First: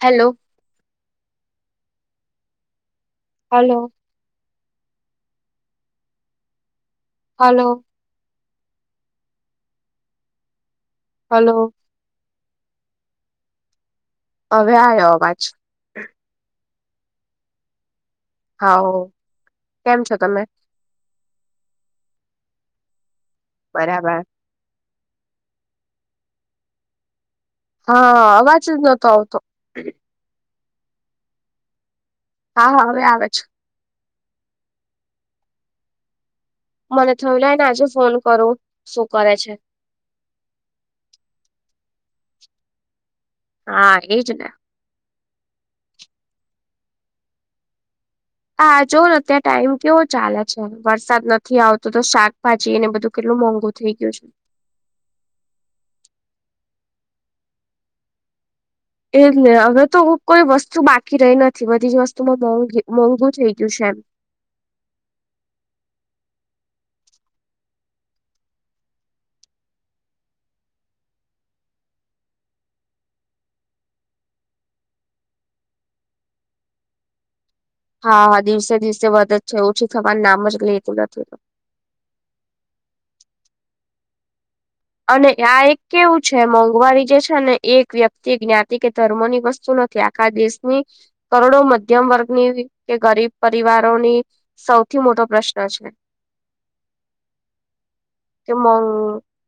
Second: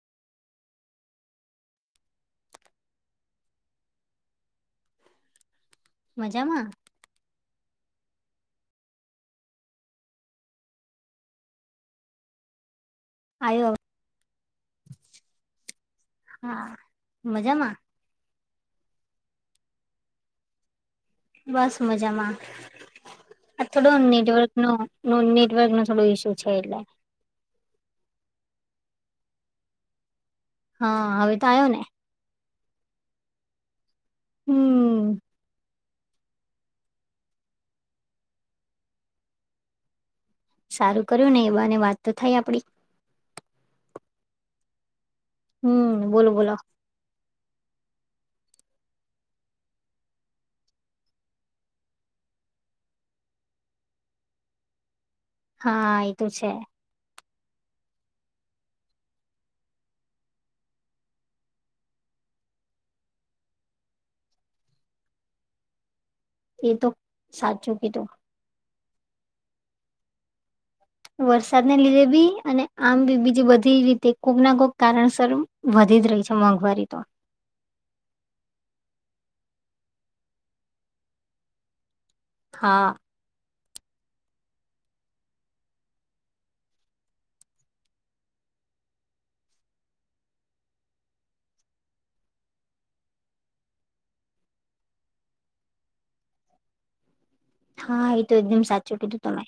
Hello. Hello. મજામાં? Hello. Hello. આયો અ હવે આયો અવાજ. હા મજામાં. હા કેમ છો તમે. બસ મજામાં આ થોડો બરાબર નેટવર્ક નો. ન નેટવર્ક ન થોડો ઈસ્યુ છે એટલે. હા અવાજ જ નતો આવતો. હા હવે તો આવ્યો ને. હા હા હવે આવે છે. હમ. મને થય લને આજે ફોન કરો શું કરે છે. સારું કર્યું ને એવાને વાત તો થાય આપડી. હા એજ ને. હમ બોલો બોલો. હા જોને અત્યારે ટાઈમ કેવો ચાલે છે વરસાદ નથી આવતો તો શાકભાજી એને બધું કેલું. ું મોંઘું થઈ ગયું છે. હા એ તો છે. એલે હવે તો કોઈ વસ્તુ બાકી રહી નથી બધી જ વસ્તુમાં મોંઘી મોંઘું થઈ ગયું છે એમ. [inaudible] એ તો સાચું કીધું. વરસાદ ને લીધેભી. વિધ જ રહી છે મોંઘવારી તો. હ [unintelligible] હા આવા દિવસે દિવસે વધે જ છે ઓછી થવા નામ જ લેતું નથી. હા. અને આ એક કેવું છે મોંઘવારી જે છે ને એક વ્યક્તિ જ્ઞાતિ કે ધર્મો ની વસ્તુ ન આખા દેશની કરોડો મધ્યમ વર્ગની કે ગરીબ પરિવારોની સ સૌથી મોટો પ્રશ્ન છે. હા એ તો કે એકદમ મોં સાચું કીધું તમે.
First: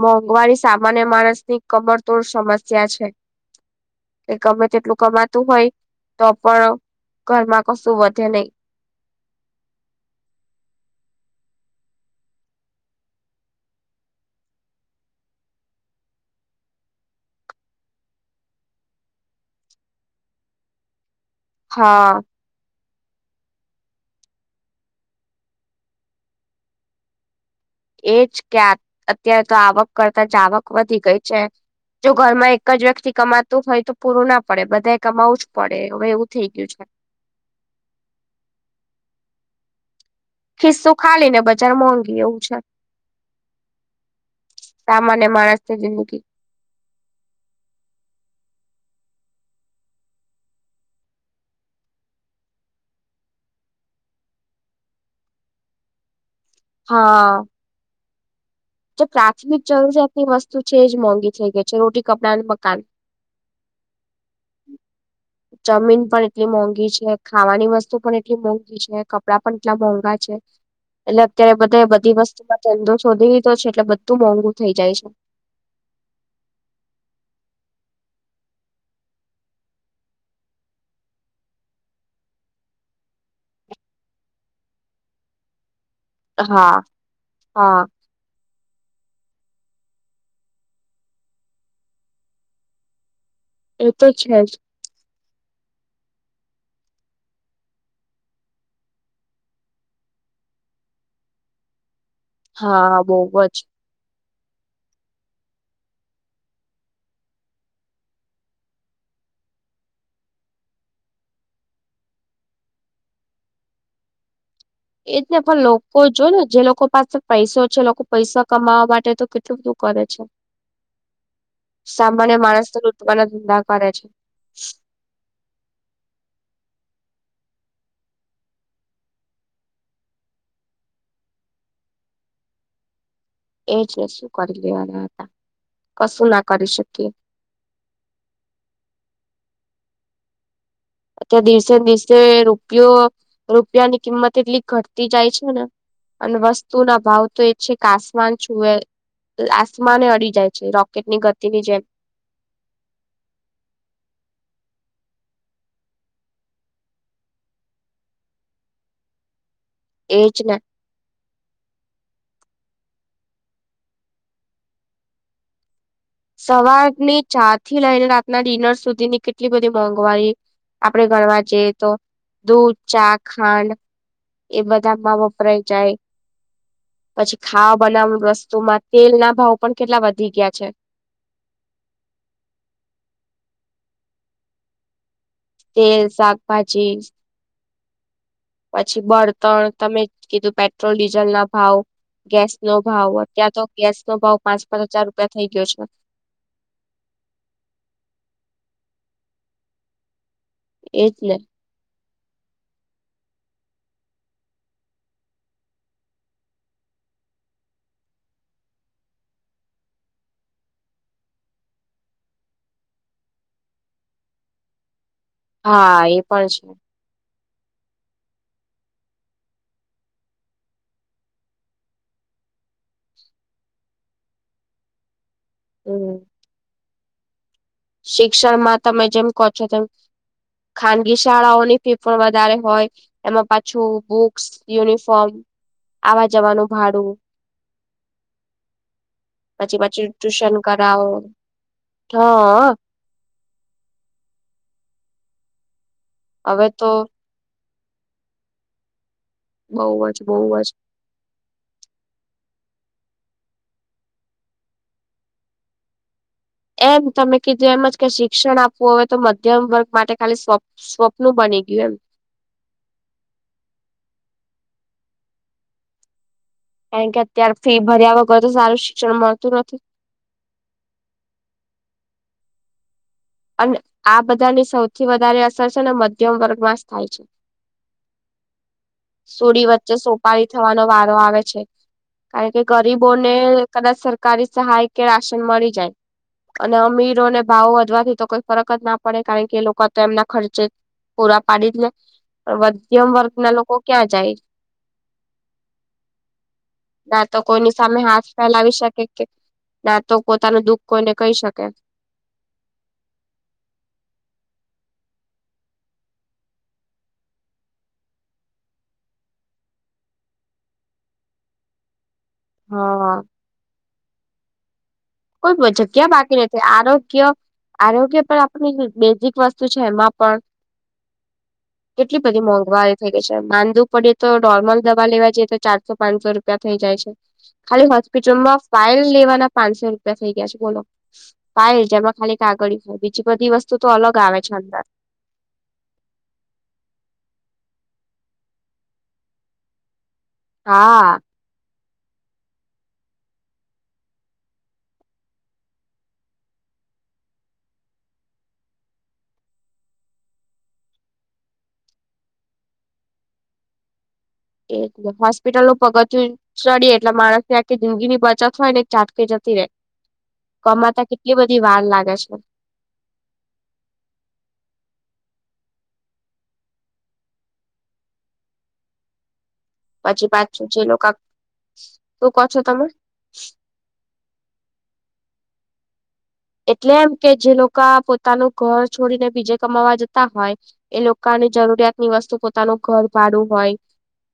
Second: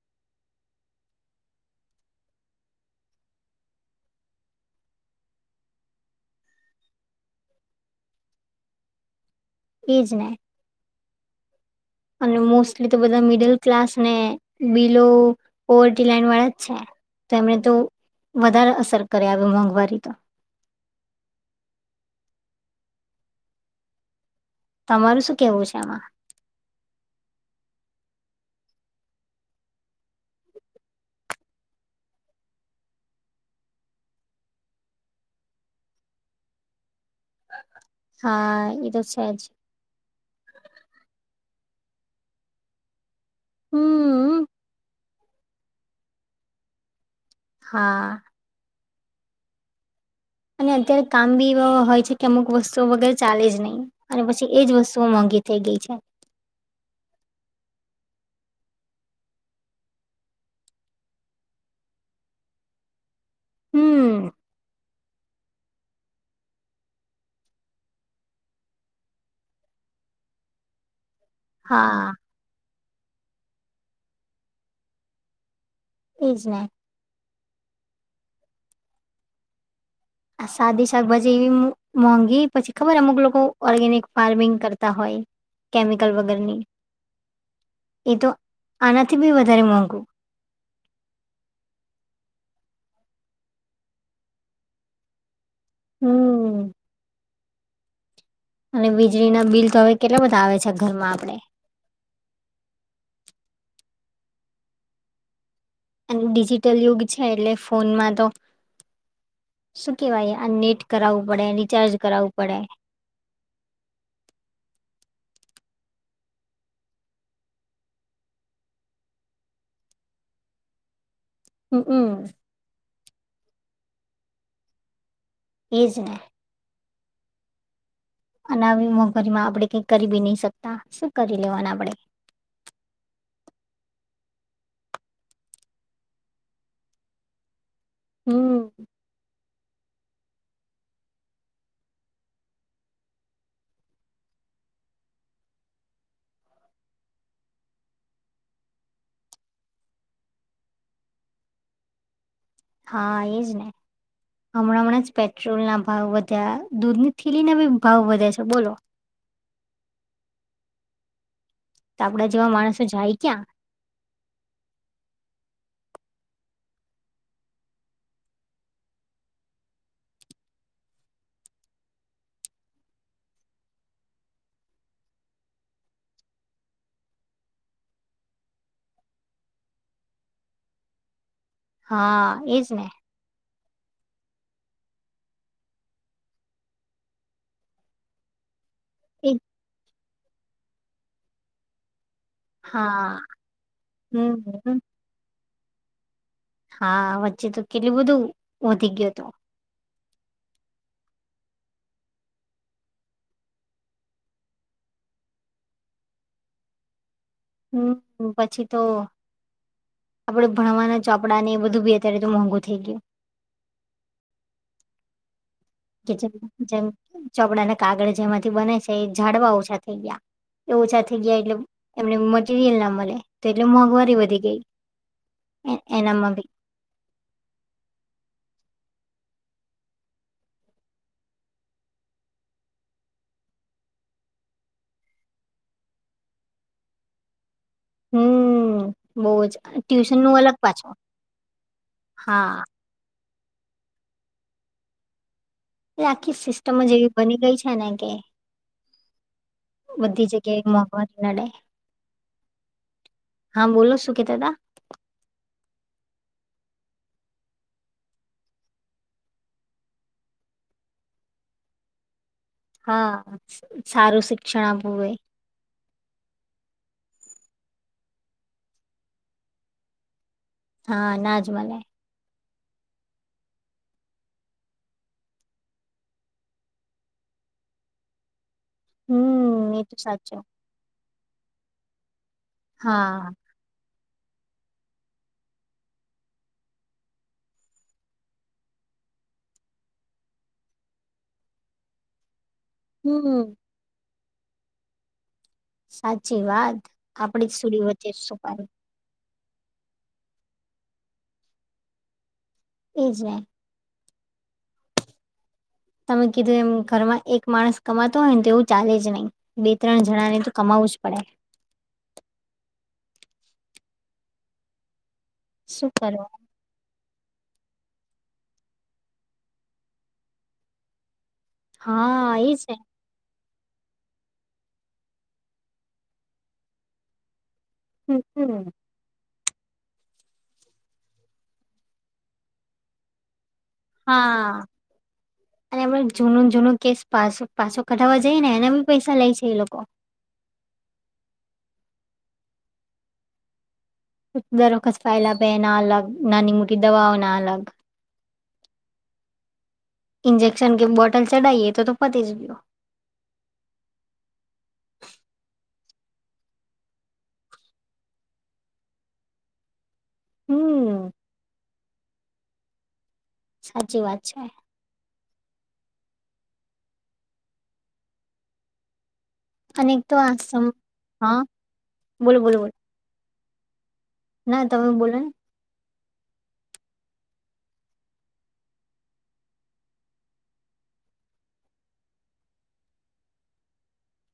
મોંઘવારી સામાન્ય માણસની કમરતોડ સમસ્યા છે. કે ગમે તેટલું કમાતું હોય તો પણ. ઘરમાં કશું વધે નઈ. એ જ ને. અને મોસ્ટલી તો બધા મિડલ ક્લાસને બિલો પોવર્ટી લાાઈન વાળા જ છે. તો એમણે તો વધારે અસર કરે આવી મોંઘવારી તો હા. તમારું શું કેવું છે આમાં? એજ કે આ અત્યારે તો આવક કરતા જાવક વધી ગઈ છે. જો ઘરમાં એક જ વ્યક્તિ કમાતું હોય તો પૂરું ના પડે બધાએ કમાવું જ પડે હવે એવું થઈ ગયું છે. હા એ તો છેજ. ખિસ્સું ખાલીને બજાર મોઘી એવું છે. હમ. સામાન્ય માણસની જિંદગી. હા. અને અત્યારે કામ બી એવા હોય છે કે અમુક વસ્તુઓ વગેરે ચાલે જ નહીં અને પછી એજ વસ્તુઓ મંગી. થઈ ગઈ છે. હા. જે પ્રાથમિક જરૂરિયાતની વસ્તુ છે એ જ મોંઘી થઇ ગઈ છે રોટી કપડા અને મકાન. હમ [inaudible] ચમીન પણ એટલી મોંઘી છે ખાવાની વસ્તુ પણ એટલી મોંઘી છે કપડાં પણ એટલા મોંઘા છે. [inaudible] એટલે અત્યારે બધા હા બધી વસ્તુમાં ધંધો શોધી લીધો છે એટલે બધું મોંઘુ થઇ જાય છે. એ જ ને. આ સાદી શાકભાજી એવી મ-મોંઘી પછી ખબર અમુક લોકો ઓર્ગેનિક ફાર્મિંગ કરતા હોય. કેમિકલ વગરની. હા હા એ તો આનાથી બી વધારે મોંઘું! એ તો છે જ. હમ્મ. અને વીજળીના બિલ તો હવે કેટલા બધા આવે છે ઘરમાં આપડે. હા, બોવ જ. અને ડિજિટલ યુગ છે એટલે ફોનમાં તો શું કેવાય આ નેટ કરાવવું પડે, રિચાર્જ કરાવવું પડે. [inaudible] એજ ને પણ લોકો જો ને જે લોકો પાસે પૈસો છે, લોકો પૈસા કમાવા માટે તો કેટલું બધું કરે રે છે. હમમ સામાન્ય માણસને લૂટવાના ધંધા કરે છે. એજ ને. અને આવી મોંઘરીમાં આપણે કઈ કરી બી નહી શકતા. શું કરી લેવાના આપડે? એજ ને શું કરી લેવાના હતા. કશું ના કરી શકીએ. હમ્મ. અ તે દિવસે ન દિવસે રૂપિયો રૂપિયાની કિંમત એટલી ઘટતી જાય છે ને. અન વસ્તુના ભાવ તો એ છે કે આસમાન છુએ આસમાને અડી જાય છે રોકેટની ગતિની જેમ. હા એજ ને. હમણાં હમણાં જ પેટ્રોલના ભાવ વધ્યા, દૂધની થેલીના બી ભાવ વધે છે બોલો! એજ ને. તો આપડા જેવા માણસો જાય ક્યાં? સવારની ચાથી લઈને રાતના ડિનર સુધીની કેટલી બધી મોંઘવારી આપણેે ગણવા જઈએ તો દૂધ, ચા, ખાંડ એ બધામાં વપરાય જાય. પછી ખાવા બનાવા વસ્તુમાં તેલના ભાવ પણ કેટલા વધી ગ્યા છે. હા એજ ને. તેલ, શાકભાજી પછી એ બળતણ તમે કેધું પેટ્રોલ ડીઝલના ભાવ ગેસનો ભાવ હા અત્યાર તો ગેસનો ભાવ પાંચ હમ પાંચ હજાર રૂપિયા થઈ ગયો છે. હા, વચ્ચે તો કેટલું બધું વધી ગ્યો તો. એજ ને. હમ્મ, પછી તો આપડે ભણવાના ચોપડાને એ બધું બી અત્યારે તો મોંઘું થઈ ગયું. હા, એ પણ છે. ચોપડાને કાગળ જેમાંથી બને છે એ ઝાડવા ઓછા થઈ ગ્યા. એ ઓછા થઇ ગ્યા એટલે એમને મટીરિયલ ન મળે તો એટલે મોંઘવારી વધી ગઈ. એ હમ એનામા ભી શિક્ષણમાં તમે જેમ કો છો તેમ ખાનગી શાળાઓની ફી પણ વધારે હોય એમાં પાછું બુક્સ, યુનિફોર્મ આવા જવાનું ભાડું હમ્મ. હમ બોવ જ. પછી પછી ટ્યુશનનું ટ્યુશન અલગ પાછું. કરાવો હા. એ આખી હવે સિસ્ટમ જ તો એવી બની ગઈ છે ને કે બહુ જ બધી બહુ જ જગ્યાએ મોંઘવારી નડે. હા બોલો શું કેહતા તા? એમ તમે કીધું એમ જ શિક્ષણ આપવું હોય તો મધ્યમ વર્ગ માટે ખાલી સ્વ સ્વપ્નું બન થઈ ગયું એમ. હા, સારું શિક્ષણ આપવું હોય. કારણ કે અત્યારે ફી ભર્યા વગર તો સારું શિક્ષણ મળતું નથી. હા, નાજ મલે. અને આ બધાની સૌથી વધારે અસર છે ને મધ્યમ વર્ગમાં જ થાય છે. સુડી હમ એ વચ્ચે તો સાચું સોપારી થવાનો વારો આવે છે. કારણ કે હા. ગરીબોને કદાચ સર કારી સહાય કે રાશન મળી જાય અને અમીરોને ભાવ વધવાથી તો કોઈ ફરક જ ના પડે કારણ કે એ લોકો તો એમના ખર્ચે પૂરા પાડી જ લે. મધ્યમ વર્ગના હમ લોકો ક્યાં જાય? સાચી વાત ના તો આપડી જ કોઈની સુડી સામે વચ્ચે હાથ સુપારી ફેલાવી શકે છે. ના તો પોતાનું દુઃખ કોઈને કહી શકે. એજ ને. તમે કીધું એમ ઘરમાં એક માણસ કમાતો હોય ને તો એવું ચાલે જ નહીં બે ત્રણ જણા ને તો કમા વુ જ પડે. હા આ. કોઈ શું જગ્યા કરો બાકી નથી આરો કિયા આરોગ્ય પણ આપણની બેઝિક વસ્તુ છે એમાં પણ કેટલી હા બધી એ છે મોંઘવારી થઈ ગઈ છે. વાંધુ પડીએ તો નોર્મલ દવા લેવા જઈએ તો ચારસો પાંચસો રૂપિયા થઇ જાય છે. ખાલી હમ હોસ્પિટલમાં હમ ફાઇલ લેવાના પાંચસો તા થઈ ગયા છે બોલો. પાય જેમાં ખાલી કાગળ ખાય બીજી બધી વસ હા અને હમણા જૂનું જૂનું કેસ પાસું પાછો કઢાવવા જઈ ને એના બી પૈસા લે છે એ લોકો. હા. દરખસ ફાયેલા બે ના અલગ નાની મોટી દવાઓ ના અલગ. ઇન્જેક્શન કે બોટલ ચઢાઈએ તો તો પતિજ ગયો. એ હોસ્પિટલ નું પગથું ચડીે એટલે માણસ ને આખી જિંદગી ની બચત હોય ને એક ચાટકી જતી રહે. કમાતા હમ કેટલી બધી વાર લાગે છે. સાચી વાત છે. અને એક તો પછી આ પાછો સમ જે લોકો હા શું બોલો કહો બોલો છો બોલો તમે. ના તમે બોલને. એટલે એમ કે જે લોકા પોતાનું ઘર છોડીને બીજે કમાવા જતા હોય એ લોકા ને જરૂરિયાત ની વસ્તુ પોતાનું ઘર ભાડું હોય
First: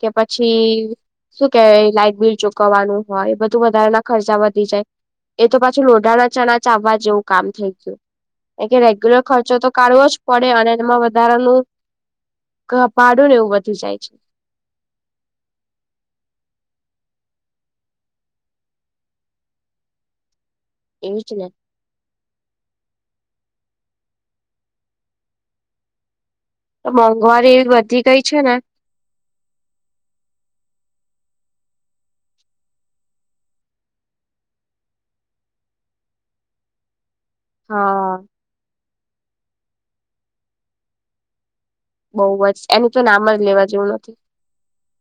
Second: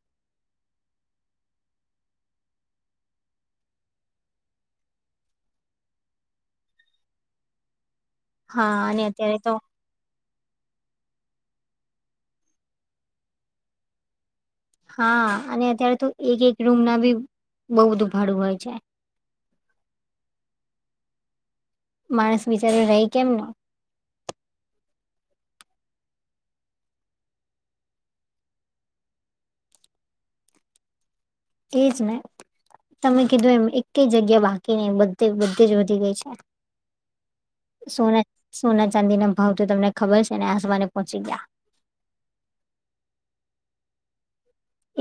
કે પછી શું કેવાય એ લાઈટ બિલ ચૂકવવાનું હોય બધું વધારેાના ખર્ચા વધી જાય. એ તો પાછું લોઢાના ચણા ચાવવા જેવું કામ થઈ ગયું. એ કે હા અને રેગ્યુલર અત્યારે ખર્ચો તો કાઢવો જ પડે અને એમાં વ વધારાનું ક પાડું ને એવું વધી જાય છે. હા અને અત્યારે તો એક જે રૂમ ના બી બહુ બધું ભાડું હોય છે. એજ ને. માણસ બિચારે રહે કેમ ના. તો મોંઘવારી એ વધી ગઈ છે ને. એજ ને. તમે કીધું એમ એક કે જગ્યા બાકી નહી બધે બધે જ વધી ગઈ છે. હા સોના સોના ચાંદી ના ભાવ તો તમને ખબર છે ને આસમાને પહોંચી ગયા. બહુ જ એનું તો નામ જ લેવા જેવું નથી.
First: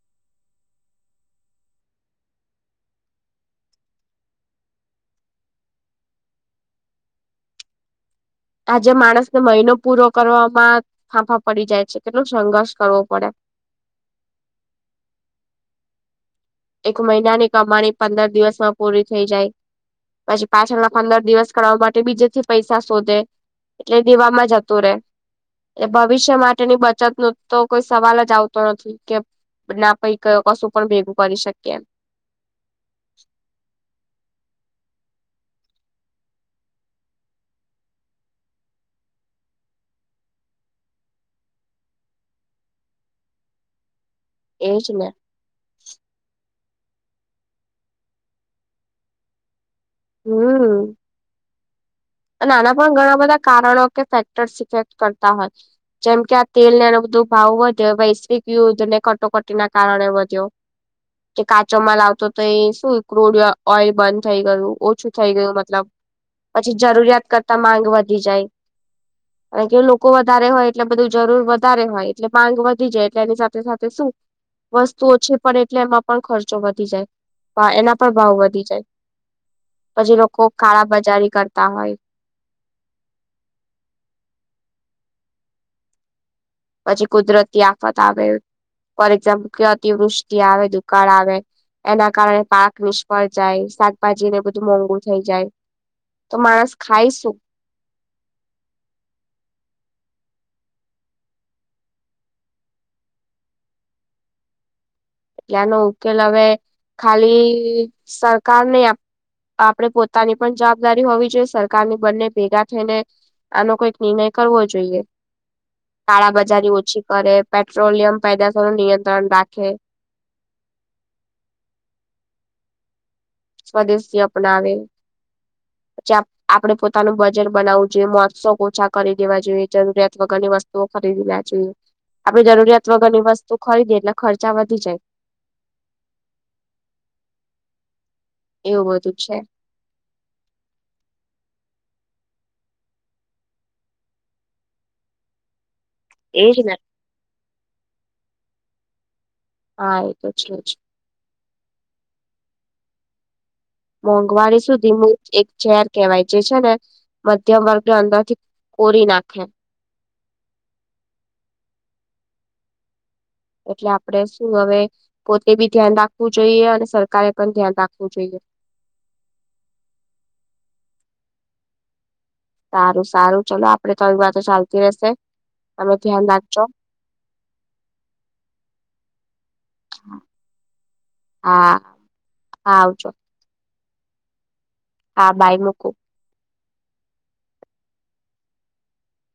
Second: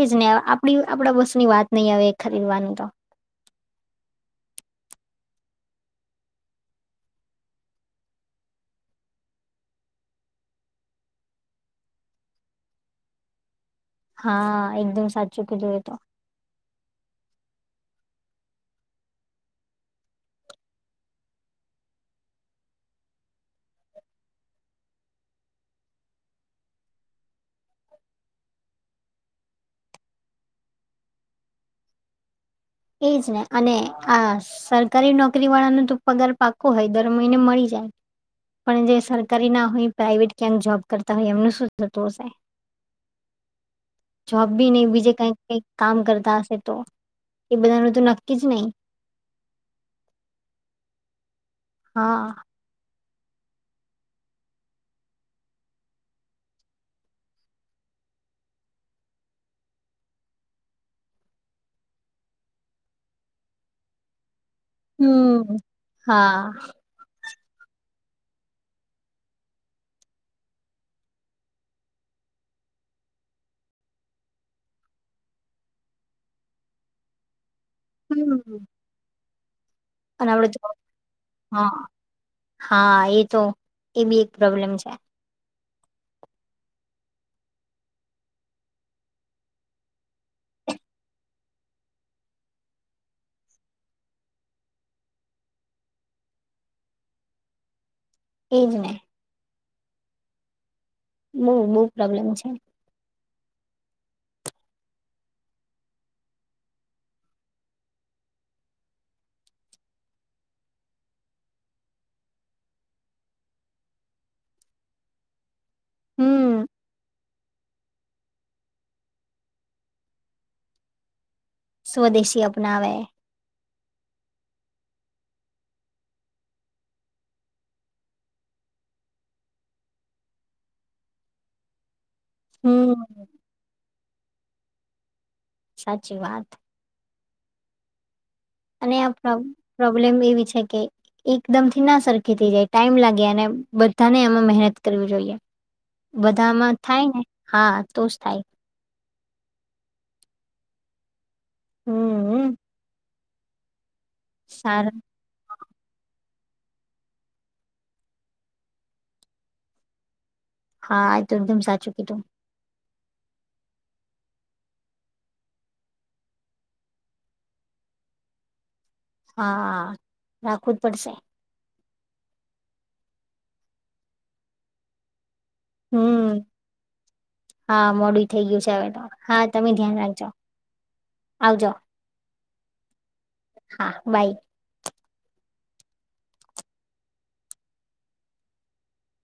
એજને આપણી આપણા બસની વાત નહી હવે એ ખરીદવાની તો. [inaudible] આજે માણસ ને મહિનો પૂરો કરવામાં ફાંફા પડી જાય છે કેટલોું સંઘર્ષ કરવો પડે. [inaudible] હા એકદમ સાચું કધું એ તો. એક મહિનાની કમાણી પંદર દિવસમાં પૂરી થઈ જાય. પછી પાછળ ના પંદર દિવસ કરવાાવ માટે બીજેથી પૈસા શોધે. એટલે દેવામાં જતું રે. એ ભવિષ્ય માટેની બચત નું તો કોઈ સવાલ જ આવતો નથી કે ના પૈ ક કશું પણ ભેગું કરી શકી એમ. એજ ને અને આ. સરકારી નોકરી વાળાનો તો પગાર પાકો હોય દર મહિને મળી જાય. પણ જે સરકારી ના હોય પ્રાાઈવેટ ક્યાંક જોબ કરતા હોય એમનું શું થતું હશે. [inaudible] જોબ બી એજ નહી ને બીજે કઈ કઈ કામ કરતા હશે તો. એ બધાનું તો નક્કી જ નહી હમ્મ. હા નાના પણ ગર. બધા કારણો કે ફેક્ટર્સ ઇફેક્ટ કરતા હોય જેમ કે આ તેલ ને એ બધું ભાવ વધે. યુનાઈટેડ ને કટોકટી ના કારણે વધ્યો. કે કાચોમાં લાવતો તો એ શું ક્રુડ ઓઈલ બંધ થઈ, ગણુ ઓછું થઈ ગયું હમ મતલબ હા પછી જરૂરિયાત કરતા માંગ વધી જાય. અહીંયા લોકો વધારે હોય એટલે બધું જરૂર વધારે હોય એટલે માંગ વધી જાય, એટલે એની સાથે સાથે શું. વસ્તુઓ છે, પણ એટલે એમાં પણ ખર્ચો વધી જાય. એના પર ભાવ વધી હમ જાય પછી અને લોકો આપડે કાળા બજારી કરતા હા હોય. હા એ તો એ બી એક પ્રોબ્લેમ છે. પછી કુદરતી તી આફત આવે. ફોર એક્ઝામ્પલ કે અતિવૃષ્ટિ આવે દુકાળ આવે. એના કારણે પાક નિષ્ફળ જાય શાકભાજીને બધું મોંઘુ થઈ જાય. તો માણસ ખાઈશું. એજ ને. બહુ બહુ પ્રોબ્લેમ છે. એટલે આનો ઉકેલ હવે ખાલી સરકારને. આપણે પોતાની પણ જવાબદારી હોવી જોઈએ, સરકારની બંને ભેગા થઈને. આનો કંઈક નિર્ણય કરવો જોઈએ. હમ શાળાબજારી ઓછી કરે પેટ્રોલિયમ પેદાશો નું નિયંત્રણ રાખે. સ્વદેશી અપનાવે. સ્વદેશી અપનાવે. પછી આપડે પોતાનું બજેટ બનાવવું જોઈએ, મોજ- શોખ ઓછા કરી દેવા જોઈએ, જરૂરિયાત વગર વસ્તુઓ ખરીદવી નાં જોઈએ. આપે જરૂરિયાત વગરની હમ વસ્તુ ખરીદીએે એટલે ખર્ચા વધી જાય. સાચી વાત એવું અને આ બધું છે પ્રોબ્લેમ એવી છે, કે એકદમ થી ના સરખાં કેતી જાય ટાઈમ લાગે અને બધાને એમાં મહેનત કરવી જોઈએ. બધામાં થાય ને હા તો જ થાય. હા એતો છે, જ હું હું મોંઘવારી સુધી નું એક ઝેર કેવાય. જે છે ને મધ્યમ વર્ગને અંદરથી કોરી નાખે. હા એ તો એકદમ સાચું કીધું, એટલે આપડે શું હવે પોતે બી ધ્યાન રાખવું, જોઈએ અને સરકારે પણ ધ્યાન રાખવું જોઈએ. [unintelligible] [inaudible] હા રાખવું જ પડશે. સારું સારું ચલો આપડે તો આવી વાતો ચાલતી રહેશે. તમે ધ્યાન હું રાખજો. હા મોડું થઇ ગયું છે, હવે તો હા. તમે ધ્યાન રાખજો આવજો. હા હા આવજો હા વાઈટ. હા બાય મૂકું.